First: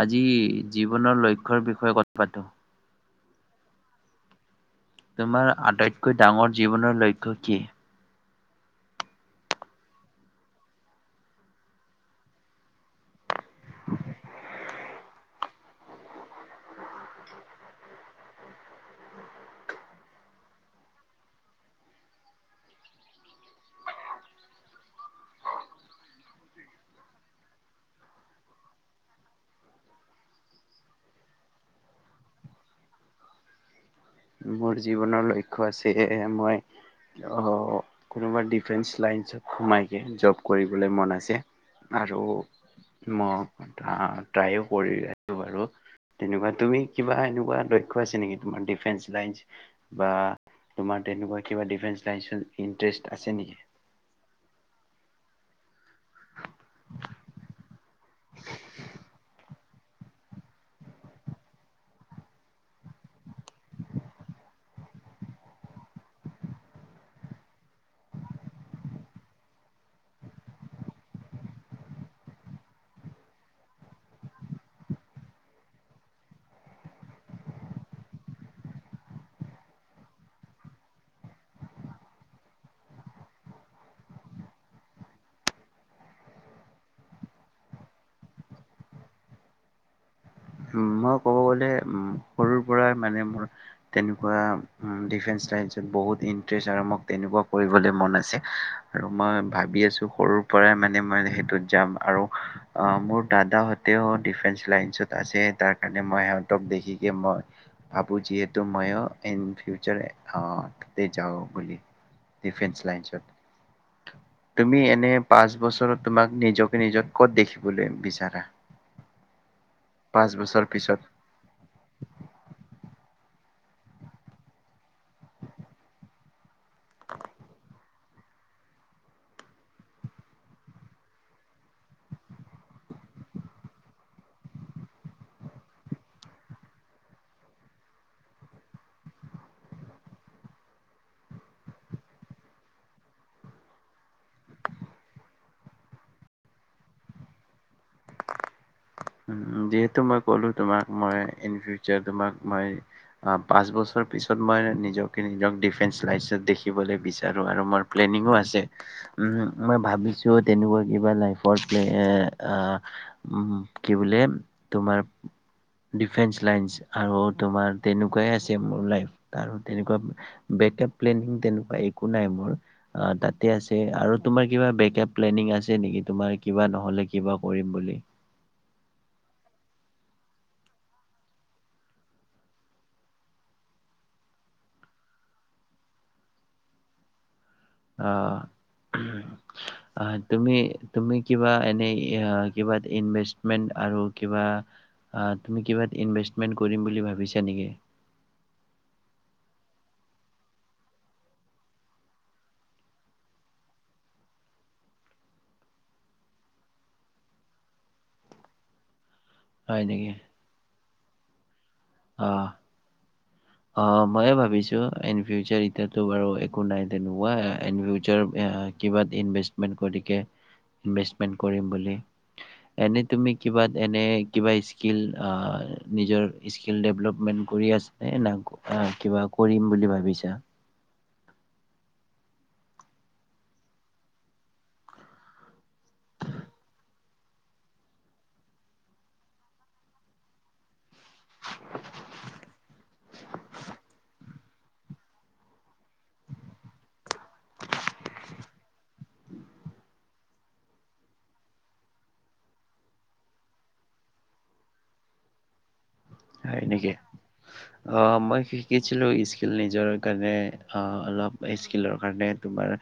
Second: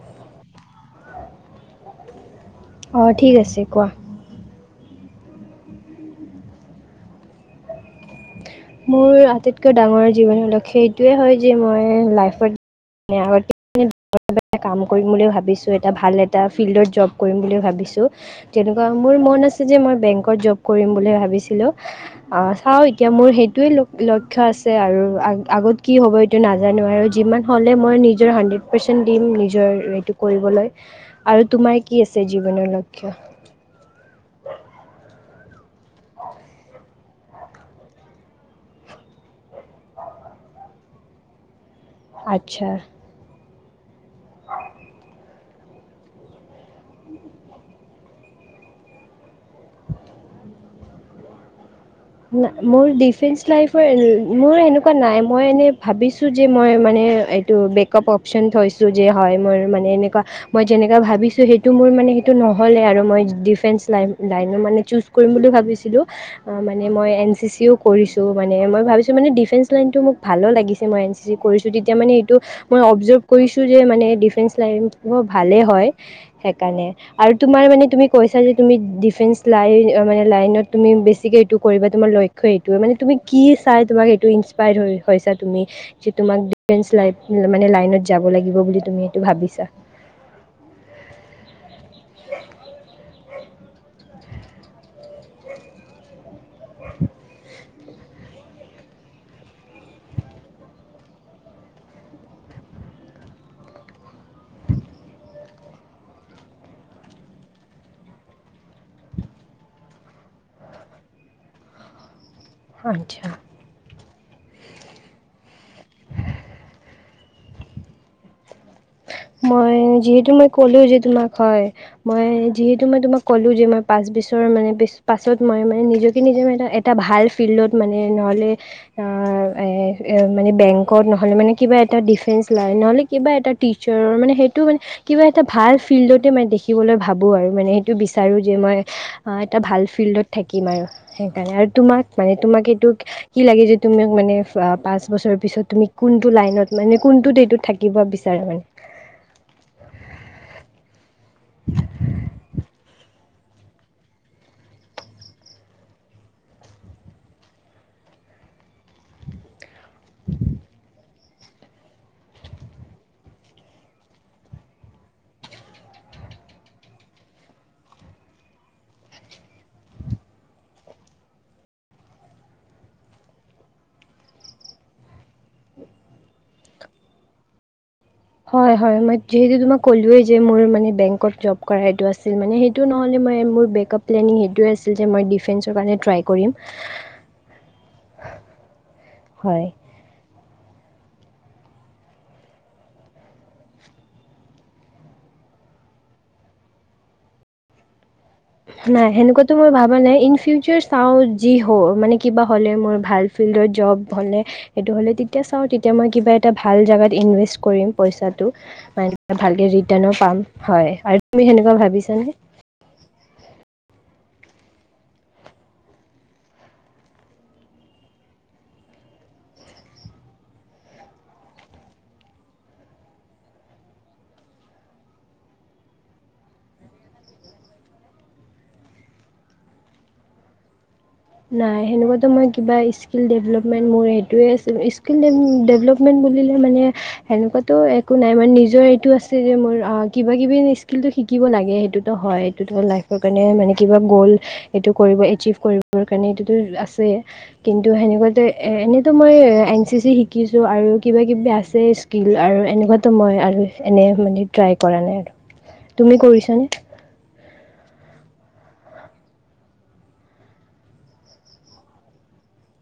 আজি জীৱনৰ লক্ষ্যৰ বিষয়ে কথা পাতোঁ। অ ঠিক আছে কোৱা। তোমাৰ আটাইতকৈ ডাঙৰ জীৱনৰ লক্ষ্য কি? মোৰ আটাইতকৈ ডাঙৰ জীৱনৰ লক্ষ্য এইটোৱেই হয় যে মই লাইফত গ কাম কৰি বুলি ভাবিছোঁ এটা ভ এটা ফিল্ডত জব কৰিম বুলি ভাবিছোঁ তেনেকুৱা মোৰ মন আছে যে মই বেংকত জব কৰিম বুলি ভাবিছিলোঁ চাওঁ এতিয়া মোৰ সেই এইটোৱেই লক্ষ্য আছে আৰু আগত কি হ'ব এইটো নাজানো আৰু যিমান হ'লে মই নিজৰ হাণ্ড্ৰেড পাৰ্চেন্ট দিম নিজৰ এইটো কৰিবলৈ। আৰু তোমাৰ কি আছে জীৱনৰ লক্ষ্য? মোৰ জীৱনলৈক্ষ ছে এ মই অ কোনোবা ডিফেন্স লাইনত সোমাইকে জব কৰিবলৈ মন আছে। আৰু আচ্ছা মই ট্ৰাইও কৰি ৰো বাৰু তেনেকুৱা তুমি কিবা এনেকুৱা লক্ষ্য আছে নেকি তোমাৰ ডিফেন্স। লাইঞ্চ বা তোমাৰ তেনেকুৱা কিবা ডিফেঞ্চ না মোৰ ডিফেঞ্চ লাইফৰ মোৰ এনেকুৱা নাই মই এনে ভাবিছোঁ যে মই মানে এইটো বেগ অপশন থৈছো যে হয় মই মই মানে এনেকা মই জেনেভা ভাবিছো সেইটো মোৰ মানে সেইটো নহ'লে আৰু মই ডিফেঞ্চ লাই লাইনে মানে ছোচ কৰিম বুলি ভাবিছিলো মানে মই এন চি চিও কৰিছোঁ মানে মই ভাবিছোঁ মানে ডিফেঞ্চ লাইনটো মোক ভালো লাগিছে মই এন চি চি কৰিছোঁ তেতিয়া মানে এইটো মই অবজাৰ্ভ কৰিছোঁ যে মানে ডিফেঞ্চ লাইন ভালেই হয় সেইকাৰণে আৰু তোমাৰ মানে তুমি কৈছা যে তুমি ডিফেঞ্চ লাইন মানে লাইনত তুমি বেছিকৈ এইটো কৰিবা তোমাৰ লক্ষ্য এইটোৱে তুমি কি চাই ইঞ্চপায়াৰ্ড হৈছা তুমি যে তোমাক ডিফাৰেঞ্চ মানে লাইন মানে লাইনত যাব লাগিব বুলি তুমি ভাবিছা উম, ক'ব গলে উ সৰুৰ পৰা মানে মোৰ তেনেকুৱা ডিফেঞ্চ লাইনত বহুত ইন্টাৰেষ্ট আৰু মোক তেনেকুৱা কৰিবলৈ মন আছে আৰু মই ভাবি আছো সৰুৰ পৰাই মানে মই সেইটোত যাম আৰু মোৰ দাদাহতেও ডিফেঞ্চ লাইনচত আছে তাৰ কাৰণে মানে মই সিহঁতক দেখিকে মই ভাবোঁ যিহেতু মইয়ো এন ফিউচাৰ অ তাতে যাওঁ বুলি ডিফেঞ্চ লাইনছত আচ্ছা তুমি এনে পাঁচ বছৰত তোমাক নিজকে নিজৰ ক'ত দেখিবলৈ বিচাৰা মই পাঁচ যিহেতু মই বছৰ ক'লো পিছত। যে তোমাক হয় মই যিহেতু মই তোমাক ক'লোঁ যে মই পাঁচবছৰ মানে পাছত মই মানে নিজকে নিজক এটা ভাল ফিল্ডত মানে নহ'লে মানে বেংকত নহ'লে মানে কিবা এটা ডিফেঞ্চ। লাইনত নহ'লে কিবা এটা টিচাৰৰ মানে সেইটো মানে কিবা এটা ভাল ফিল্ডতে মই দেখিবলৈ ভাবোঁ আৰু মানে সেইটো বিচাৰো যে মই এটা ভাল ফিল্ডত থাকিম আৰু সেইকাৰণে আৰু তোমাক মানে তোমাক এইটো কি লাগে যে তুমি মানে পাঁচ বছৰ পিছত তুমি কোনটো লাইনত মানে কোনটো ডেটত থাকিব বি চাৰা [unintelligible] যিহেতু মই ক'লো তোমাক মই ইন ফিউচাৰ তোমাক মই পাঁচ বছৰ পিছত মই নিজকে নিজক ডিফেঞ্চ লাইছত দেখিবলৈ বিচাৰোঁ আৰু মোৰ প্লেনিংঙো আছে মই ভাবিছো তেনেকুৱা কিবা লাইফ [unintelligible] অ অ কি বোলে তোমাৰ ডিফেন্স লাইনচ আৰু তোমাৰ তেনেকুৱাই আছে মোৰ লাইফ আৰু তেনেকুৱা বেকআপ প্লেনিং তেনেকুৱা একো নাই মোৰ তাতে আছে আৰু তোমাৰ কিবা বেকআপ প্লেনিং আছে নেকি তোমাৰ কিবা নহ'লে কিবা কৰিম বুলি হয় হয় মই যিহেতু তোমাক ক'লোৱেই যে মোৰ মানে বেংকত জব কৰা এইটো আছিল মানে সেইটো নহ'লে মই মোৰ বেকআপ প্লেনিং সেইটোৱে আছিল যে মই ডিফেন্সৰ কাৰণে ট্ৰাই কৰিম অ হয় আহ তুমি তুমি কিবা এনেই কিবা ইনভেষ্টমেণ্ট আৰু কিবা তুমি কিবা ইনভেষ্টমেণ্ট কৰিম বুলি ভাবিছা নেকি নাই সেনেকোৱাটো মই ভাবা নাই ইন ফিউচাৰ চাওঁ যি হ মানে কিবা হ'লে মোৰ ভাল ফিল্ডত জব হলে সেইটো হলে তেতিয়া চাওঁ তেতিয়া মই কিবা এটা ভাল জাগাত ইনভেষ্ট কৰিম পইচাটো ভালকে হয় নেকি? ৰিটাৰ্ণো পাম হয় আৰু তুমি সেনেকোৱা ভাবিছানে অ মইয়ো ভাবিছো ইন ফিউচাৰ এতিয়াতো বাৰু একো নাই তেনেকুৱাকে এনে ৰোজাৰ বেয়া কিবাত ইনভেষ্টমেণ্ট কৰিম বুলি এনে তুমি কিবা এনে কিবা স্কিল নিজৰ স্কিল ডেভেলপমেন্ট কৰি আছা নে কিবা কৰিম বুলি ভাবিছা নাই সেনেকোৱাতো মোৰ কিবা স্কিলডেভলপমেন্ট মোৰ সেটোৱে আছিল স্কিলডেভলপমেন্ট বুলি মানে সেনেকোৱো একো নাই মানে নিজৰ এইটো আছে যে মোৰ কিবা কিবি কিন্তু শিকিব লাগে সেইটোতো হয় তোমাৰ লাইফৰ কাৰণে মানে কিবা গ'ল এইটো কৰিব এচিভ কৰিব কাৰণে এইটোতো আছেই কিন্তু সেনেকোৱাতে এনেইতো মই এন চি চি শিকিছোঁ আৰু কিবা কিবি আছে স্কিল আৰু এনেকুৱাতো মই আৰু এনে মানে ট্ৰাই কৰা নাই আৰু তুমি হয় কৰিছানে নেকি অ মই কি কি ছিলোঁ স্কিল নিজৰ কাৰণে অলপ স্কিলৰ কাৰণে তোমাৰ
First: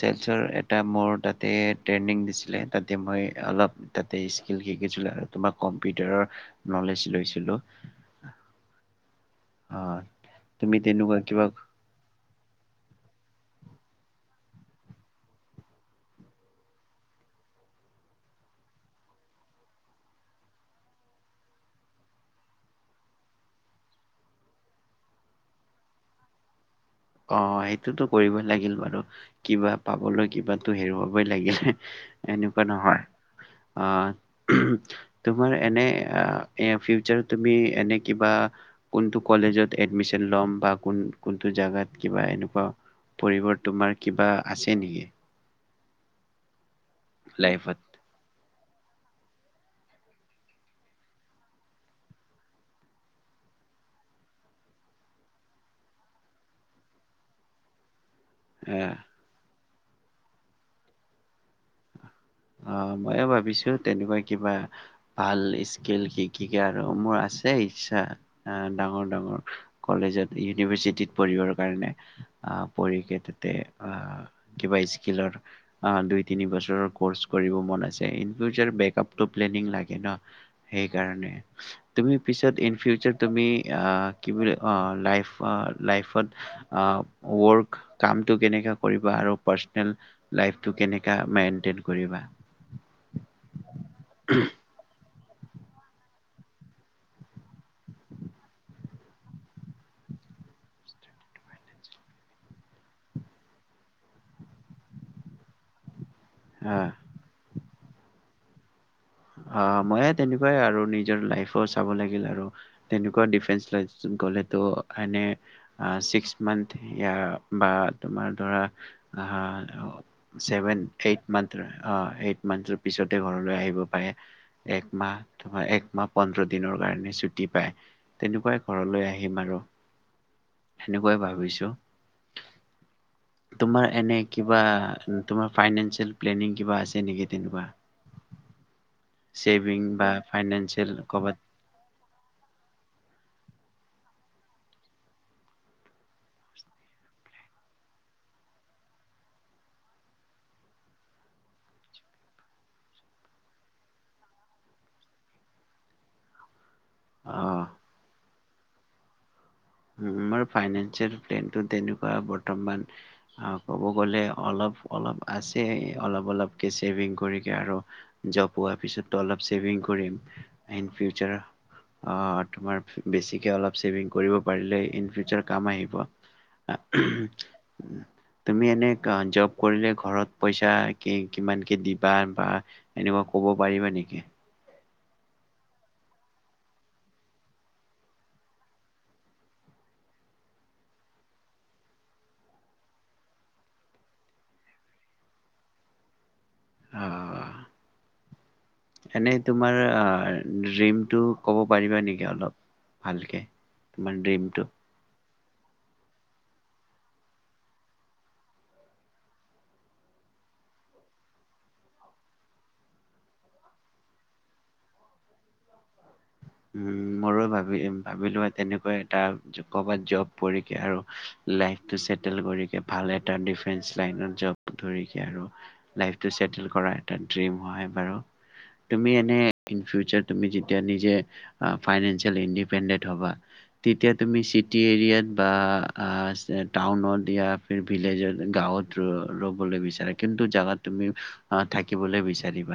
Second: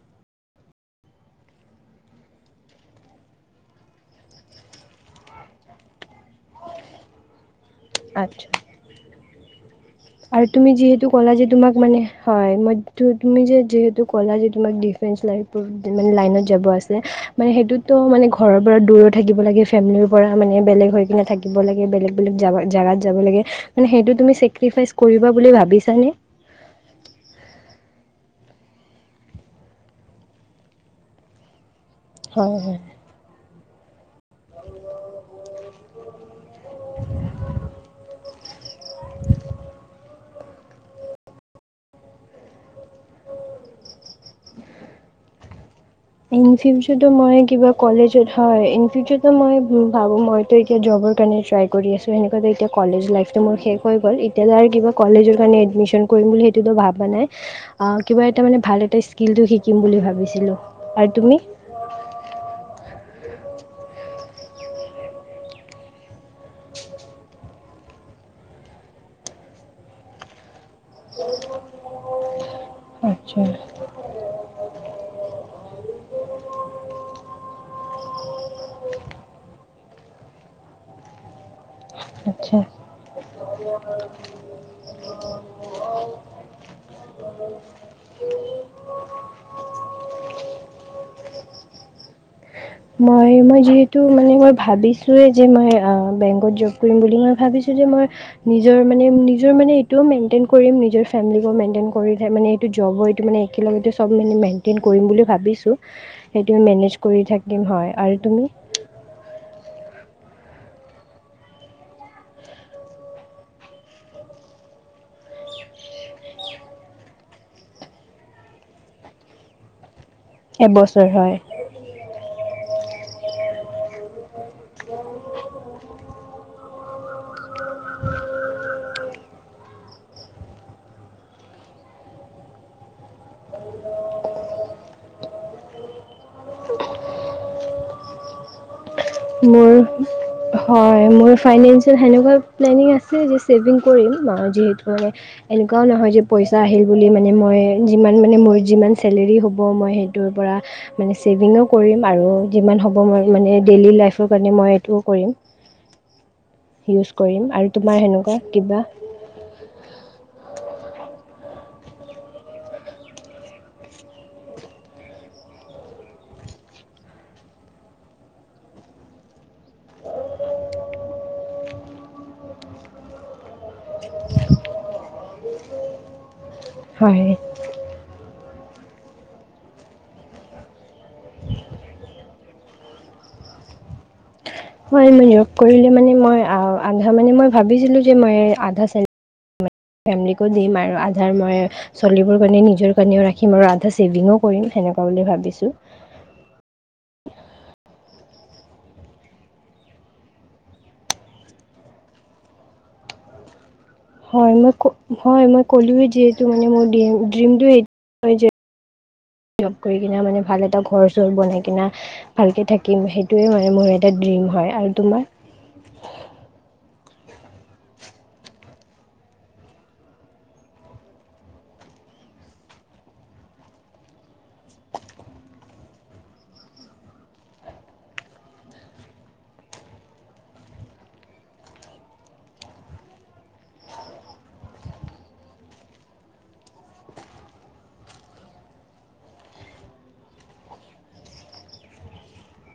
চেলচৰ এটা মোৰ তাতে ট্ৰেইনিং দিছিলে তাতে মই অলপ তাতে স্কিল শিকিছিলোঁ আৰু তোমাক কম্পিউটাৰৰ নলেজ লৈছিলোঁ আচ্ছা অ আৰু তুমি যিহেতু তেনেকুৱা ক'লা কিবা যে তোমাক মানে হয় ম তুমি যে যিহেতু ক'লা যি তোমাক ডিফেন্স লাই মে লাইনত যাব আছে মানে সেইটোতো মানে ঘৰৰ পৰা দূৰো থিব লাগে ফেমিলিৰ পৰা মানে বেলেগ হৈ কিনে থাকিব লাগে বেলেগ বেলেগ জেগাত যাব লাগে মানে সেইটো তুমি চেক্ৰিফাই কৰিব বুলি ভাবিছানে? অ সেইটোতো কৰিবই লাগিল বাৰু কিবা পাবলৈ কিবা হেৰুৱাবই লাগিল। হয় এনেকুৱা হয় নহয়। অ তোমাৰ এনে ফিউচাৰ তুমি এনে কিবা। কোনটো কলেজত এডমিচ ল'ম বা কোনটো জাগাত কিবা এনেকুৱা পৰিবৰ তোমাৰ কিবা আছে নেকি? ইমসেঞ্চ। কিন্তু মই কিবা লাইফত কলেজত হয় ইন ফিউচাৰ ত মই ভাবোঁ মইতো এতিয়া জবৰ কাৰণে ট্ৰাই কৰি আছোঁ সেনেকুৱো এতিয়া কলেজ লাইফটো মোৰ শেষ হৈ গ'ল এতিয়া আৰু কিবা কলেজৰ কাৰণে এডমিশন কৰিম বুলি সেইটোতো ভাবা নাই। কিবা এটা মান ভ এটা স্ক্ৰিল শিকি শিকিম বুলি ভাবিছিলোঁ আৰু তুমি অ ময়ো ভাবিছো তেনেকুৱা কিবা। ভাল স্ক্ৰীল। কি কে আৰু মোৰ আছে ইচ্ছা ডাঙৰ ডাঙৰ কলেজত ই ইউনিভাৰ্চিটিত পঢ়িবৰ কাৰণে পঢ়িকৈ আচ্ছা তাতে কিবা স্কিলৰ দুই তিনি বছৰৰ ক'ৰ্চ কৰিব মন আছে ফিউচাৰ বেকাপটৌ প্লা নীং শ সেই কাৰণে। তুমি পিছত আচ্ছা ইন ফিউচাৰ তুমি কি বুলি লাইফ লাইফত ৱৰ্ক কামটো কেনেকুৱা কৰিবা আৰু পাৰ্চনেল লাইফটো কেনেকুৱা মেইন কৰিবা। মই মই যিহেতু মানে মই ভাবিছো। তো এইটো যে মই বেংকত জব কৰিম বুলি মই ভাবিছো যে মই নিজৰ মানে নিজৰ মানে এইটোও মেইনটেইন কৰিম নিজৰ ফেমিলিকো মেইনটেইন কৰি মানে এইটো জবৰ এইটো মানে একেলগতে চব মানে মেইনটেইন কৰিম বুলি ভাবিছোঁ। সেইটোৱে হা মেনেজ কৰি থাকে। হয় আৰু তুমি অ মইে তেনেকুৱাই আৰু নিজৰ লাইফো চাব লাগিল আৰু তেনেকুৱা ডিফেস ল গলেতো এনে ছিক্স মন্ঠ বা তোমাৰ ধৰা আহ চেভেন এবছৰ এইট হয় মন্থ অ মন্ত পিছতে ঘৰলৈ আহিব। হয়। এক মাহ তোমাৰ এক মাহ পোন্ধৰ দিন। দিনৰ কাৰণে ছুটি পাই তেনেকুৱাই ঘৰলৈ আহিম আৰু সেনেকোৱাই ভাবিছোঁ অ', তোমাৰ এনে কিবা অ', অ', তোমাৰ ফাইনেঞ্চিয়েল প্লেনিং কিবা আছে নেকি তেনেকুৱা? মোৰ ছেভিং বা ফাইনেন্সিয়েল হয় মোৰ ক'ৰবাত ফাইনেঞ্চিয়েল সেইনে কোৱা প্লেনিং আছে। ছেভিং কৰিম যিহেতু মানে এনেকুৱাও নহয় যে পইচা আহিল বুলি মানে মই যিমান মানে মোৰ যিমান চেলেৰী হ'ব মই সেইটোৰ পৰা মানে ছেভিং কৰিম আৰু যিমান হ'ব মই মানে ডেইলী লাইফ হেতু কাৰনে মই এটো কৰিম। ইউজ কৰিম অ', আৰু তোমাৰ সেনেকুৱা কিবা হম, ফাইনেঞ্চিয়েল প্লেনিং তেনেকুৱা বৰ্তমান ক'ব গলে অলপ, অলপ আছে, অলপ, অলপকে ফাইনেঞ্চিয়েল কৰিকে আৰু জ'ব পোৱা পিছতটো অলপ ফাইনেঞ্চিয়েল কৰিম ইন ফিউচা অ', তোমাৰ বেছিকে অলপ ছেভিং কৰিব পাৰিলে ইন ফিউচৰ কাম আহ কোৱা। হয় [inaudible] তুমি এনে ক জ'ব কৰিলে ঘৰত পইচা কি কিমান কে দিবা বা এনেকুৱা কে ক'ব পাৰিব নিকি? হয় মই জ'ব কৰিলে ফেমলিকো দিম, আৰু আধাৰ মই চলিব কাৰণে নিজৰ কাৰণেও ৰাখিম আৰু আধা ছেভিংছ কৰিম সেনেকুৱা বুলি ভাবিছোঁ। অ'। এনেই তোমাৰ অ', ড্ৰীমটো ক'ব পাৰিবা নেকি অলপ ভালকে? তোমাৰ হয় ড্ৰিমটো মই কো হয় মই ক'লোৱেই যিহেতু মানে মোৰ ড্ৰিমটোৱে সেইটোৱে যে জ'ব কৰি কি মানে ভাল এটা ঘৰ চৰ বনাই কিনা ভালকৈ থাকিম সেইটোৱে মানে মোৰ এটা ড্ৰিম হয় আৰু তোমাৰ? হম, মইও ভাবি ভাবিলোঁ এটা তেনেকুৱা এটা কোবত যব কৰিকে আৰু লাইফ টো সেটল কৰিকে ভাল এটা ডিফেন্স লাইন জ'ব ধৰিকে আৰু লাইফ টো সেটেল কৰাৰ এটা ড্ৰীম হয় বাৰু, তুমি এনে ইন্ ফিউচাৰ তুমি যেতিয়া নিজে অ', ফাইনেঞ্চিয়েল ইণ্ডিপেণ্ডেণ্ট হ'বা তেতিয়া তুমি চিটি এৰিয়াত বা অ', টাউন ওট দিয়া ভি ভিলেজ ওট গাওঁত ৰ'বলে বিচাৰে কিন্তু জগত তুমি থাকিবলৈ বিচাৰিব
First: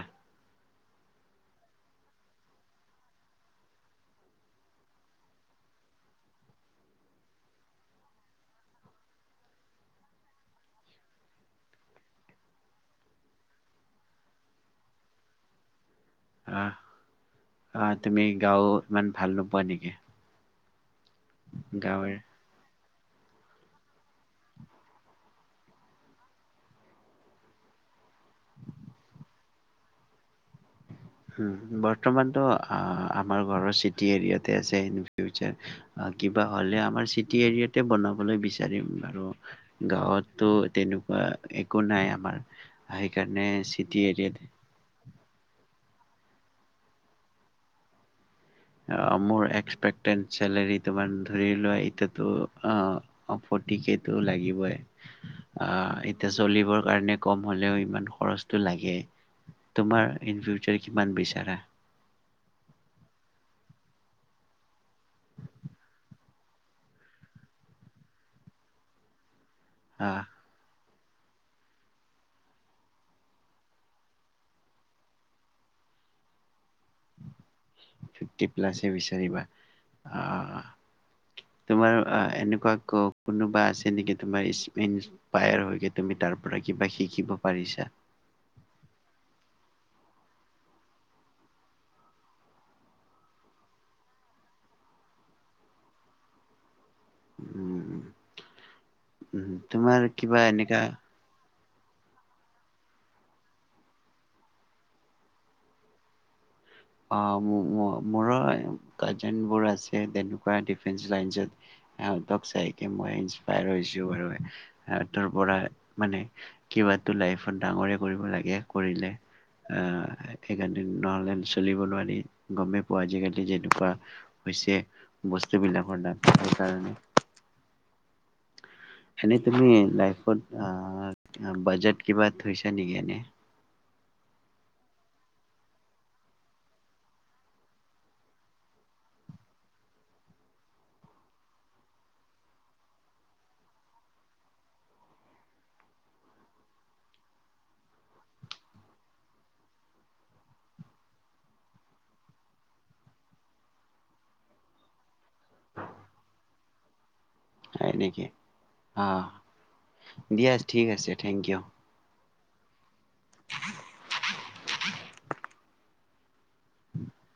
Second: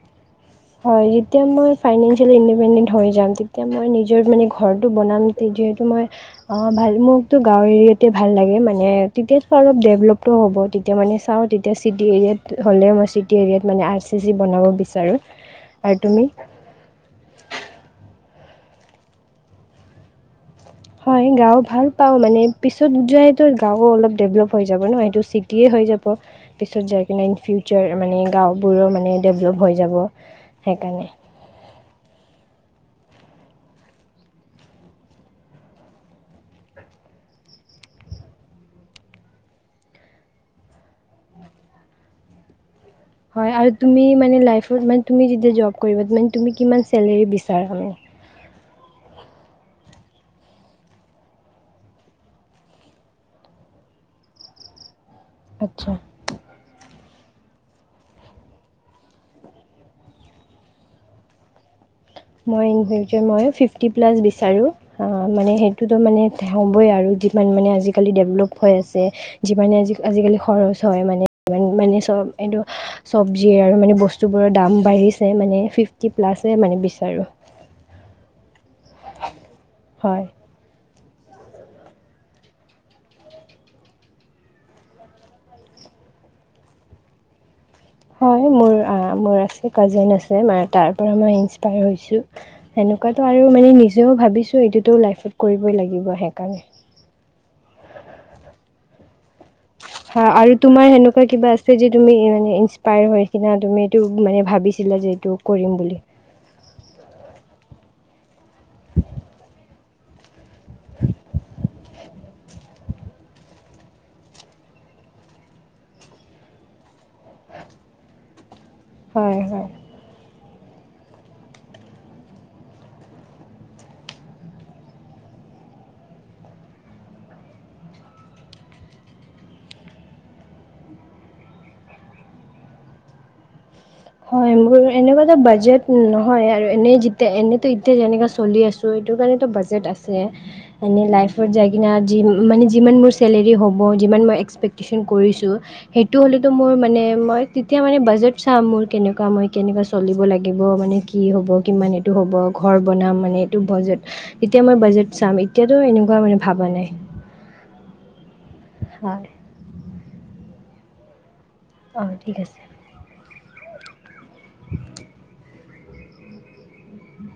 হয়, যেতিয়া মই ফাইনেন্সিয়েলি ইণ্ডিপেণ্ডেণ্ট হৈ যাম তেতিয়া মই নিজৰ মানে ঘৰটো বনাম যিহেতু মই ভাল মোকতো গাঁৱ এৰিয়াতে ভাল লাগে মানে তেতিয়াতো অলপ ডেভেলপটো হ'ব তেতিয়া মানে চাওঁ তেতিয়া চিটি এৰিয়াত হ'লে মই চিটি এৰিয়াত মানে আৰ চি চি বনাব বিচাৰোঁ। আৰু তুমি আহ, আহ তুমি গাওঁ ইমান ভাল নোপোৱা নেকি? হয়, গাওঁ ভাল পাওঁ গাঁৱৰ মানে পি পিছত যায়তো গাঁওো অলপ ডেভলপ হৈ যাব ন সেইটো চিটিয়ে হৈ যাব পিছত যাই কিনে ইন ফিউচাৰ মানে গাঁওবোৰো মানে ডেভলপ হৈ যাব সেইকাৰণে উম, বৰ্তমানতো আমাৰ ঘৰৰ চিটি এৰিয়াতে আছে ইন ফিউচাৰ কিবা হ'লে আমাৰ চিটি এৰিয়াতে বনাবলৈ বিচাৰিম আৰু গাঁৱতটো তেনেকুৱা একো নাই আমাৰ। সেইকাৰণে হয় আৰু চিটি তুমি এৰিয়াত মানে লাইফত মা তুমি যেতিয়া জ'ব কৰিব মানে তুমি কিমান চেলেৰী বিচাৰা মানে? অ', মোৰ এস্পেটত চেলাৰী তোমাৰ ধৰি লোৱা এতিয়াতো ফৰটি কে টো লাগিবই। আচ্ছা অহ, এতিয়া চলিবৰ কাৰণে কম হ'লেও ইমান খৰচটো লাগে, তোমাৰ ইনফিউছাৰ কিমান বিচাৰা? মই সেই কাৰণে ফিফতি প্লাছ বিচাৰোহ' অ', সেইটোতে মানে হ'ব আৰু যিমান আৰু মানে ডেভলভ হৈ আছে। যিমানে আজি আহ আজিকালি খৰচ হয় মানে ই মানে চব এইটো চব্জি আৰু মানে বস্তুবোৰৰ দাম বাঢ়িছে মানে ফিফটি প্লাচ মানে বেছি হয় আৰু প্লাছ বিচাৰিবা হয় অ'। তোমাৰ এনেকুৱা কোনোবা আছে নেকি তোমাৰ ইনস্পায়াৰ হৈ তুমি তাৰ পৰা কিবা শিকিব পাৰিছা? হয় মোৰ মোৰ আ কাজিন আছে তাৰ পৰা মই ইন্ছপায়াৰ হৈছো, সেনেকোৱা এটা আৰু মই নিজে ভাবিছো সেইটো নিজে লাষ্টত কৰিব লাগিব নিজে। উম উম তোমাৰ হয় কিবা আৰু এনেকা তোমাৰ সেনেকুৱা কিবা আছ ছে যে তুমি মানে ইনস্পায়াৰ হয় সেইদিনা তুমি এইটো মানে ভাবিছিলা যে এইটো কৰিম বুলি। অ মো মো মোৰ কাজিনবোৰ আছে দেন সেনেকুৱা ডিফেন্স লাইনত আহেঁতক চাই কে মই ইনছপায়েৰ হৈছো বাৰু হেতৰ পৰা মানে কিবাটো লাইত ডাঙৰে কৰিব লাগে। কৰিলে হয় হয় আ থেগাৰদিন নলেছ্ চলিব নোৱাৰি গম পোৱা আজিকালি যেনেকুৱা হৈছে বস্তুবিলাকৰ দাম সেইকাৰণে হেনে কোনো লাইফত আ বাজেট কিবা থৈছা নেকি এনে? হয় মোৰ এনেকুৱো বাজেট নহয় আৰু এনে যিতে এনেটো এতিয়া যেনেকা চলি আছো সেটো কাৰণেটো বাজেট আছে। এনে লাইফত যাই কেনে মানে যিমান মোৰ চেলেৰী হ'ব যিমান মই এক্সপেক্টেচন কৰিছোঁ সেইটো হ'লেতো মোৰ মানে মই তেতিয়া মানে বাজেট চাম মোৰ কেনেকুৱা মই কেনেকুৱা চলিব লাগিব মানে কি হ'ব, কিমান এইটো হ'ব ঘৰ বনাম মানে এইটো বাজেট যেতিয়া মই বাজেট চাম এতিয়াতো এনেকুৱা মানে ভাবা নাই। হয় নেকি? অ হয় দিয়া। ঠিক আছে থেংক ইউ। অ ঠিক আছে। [inaudible] [inaudible]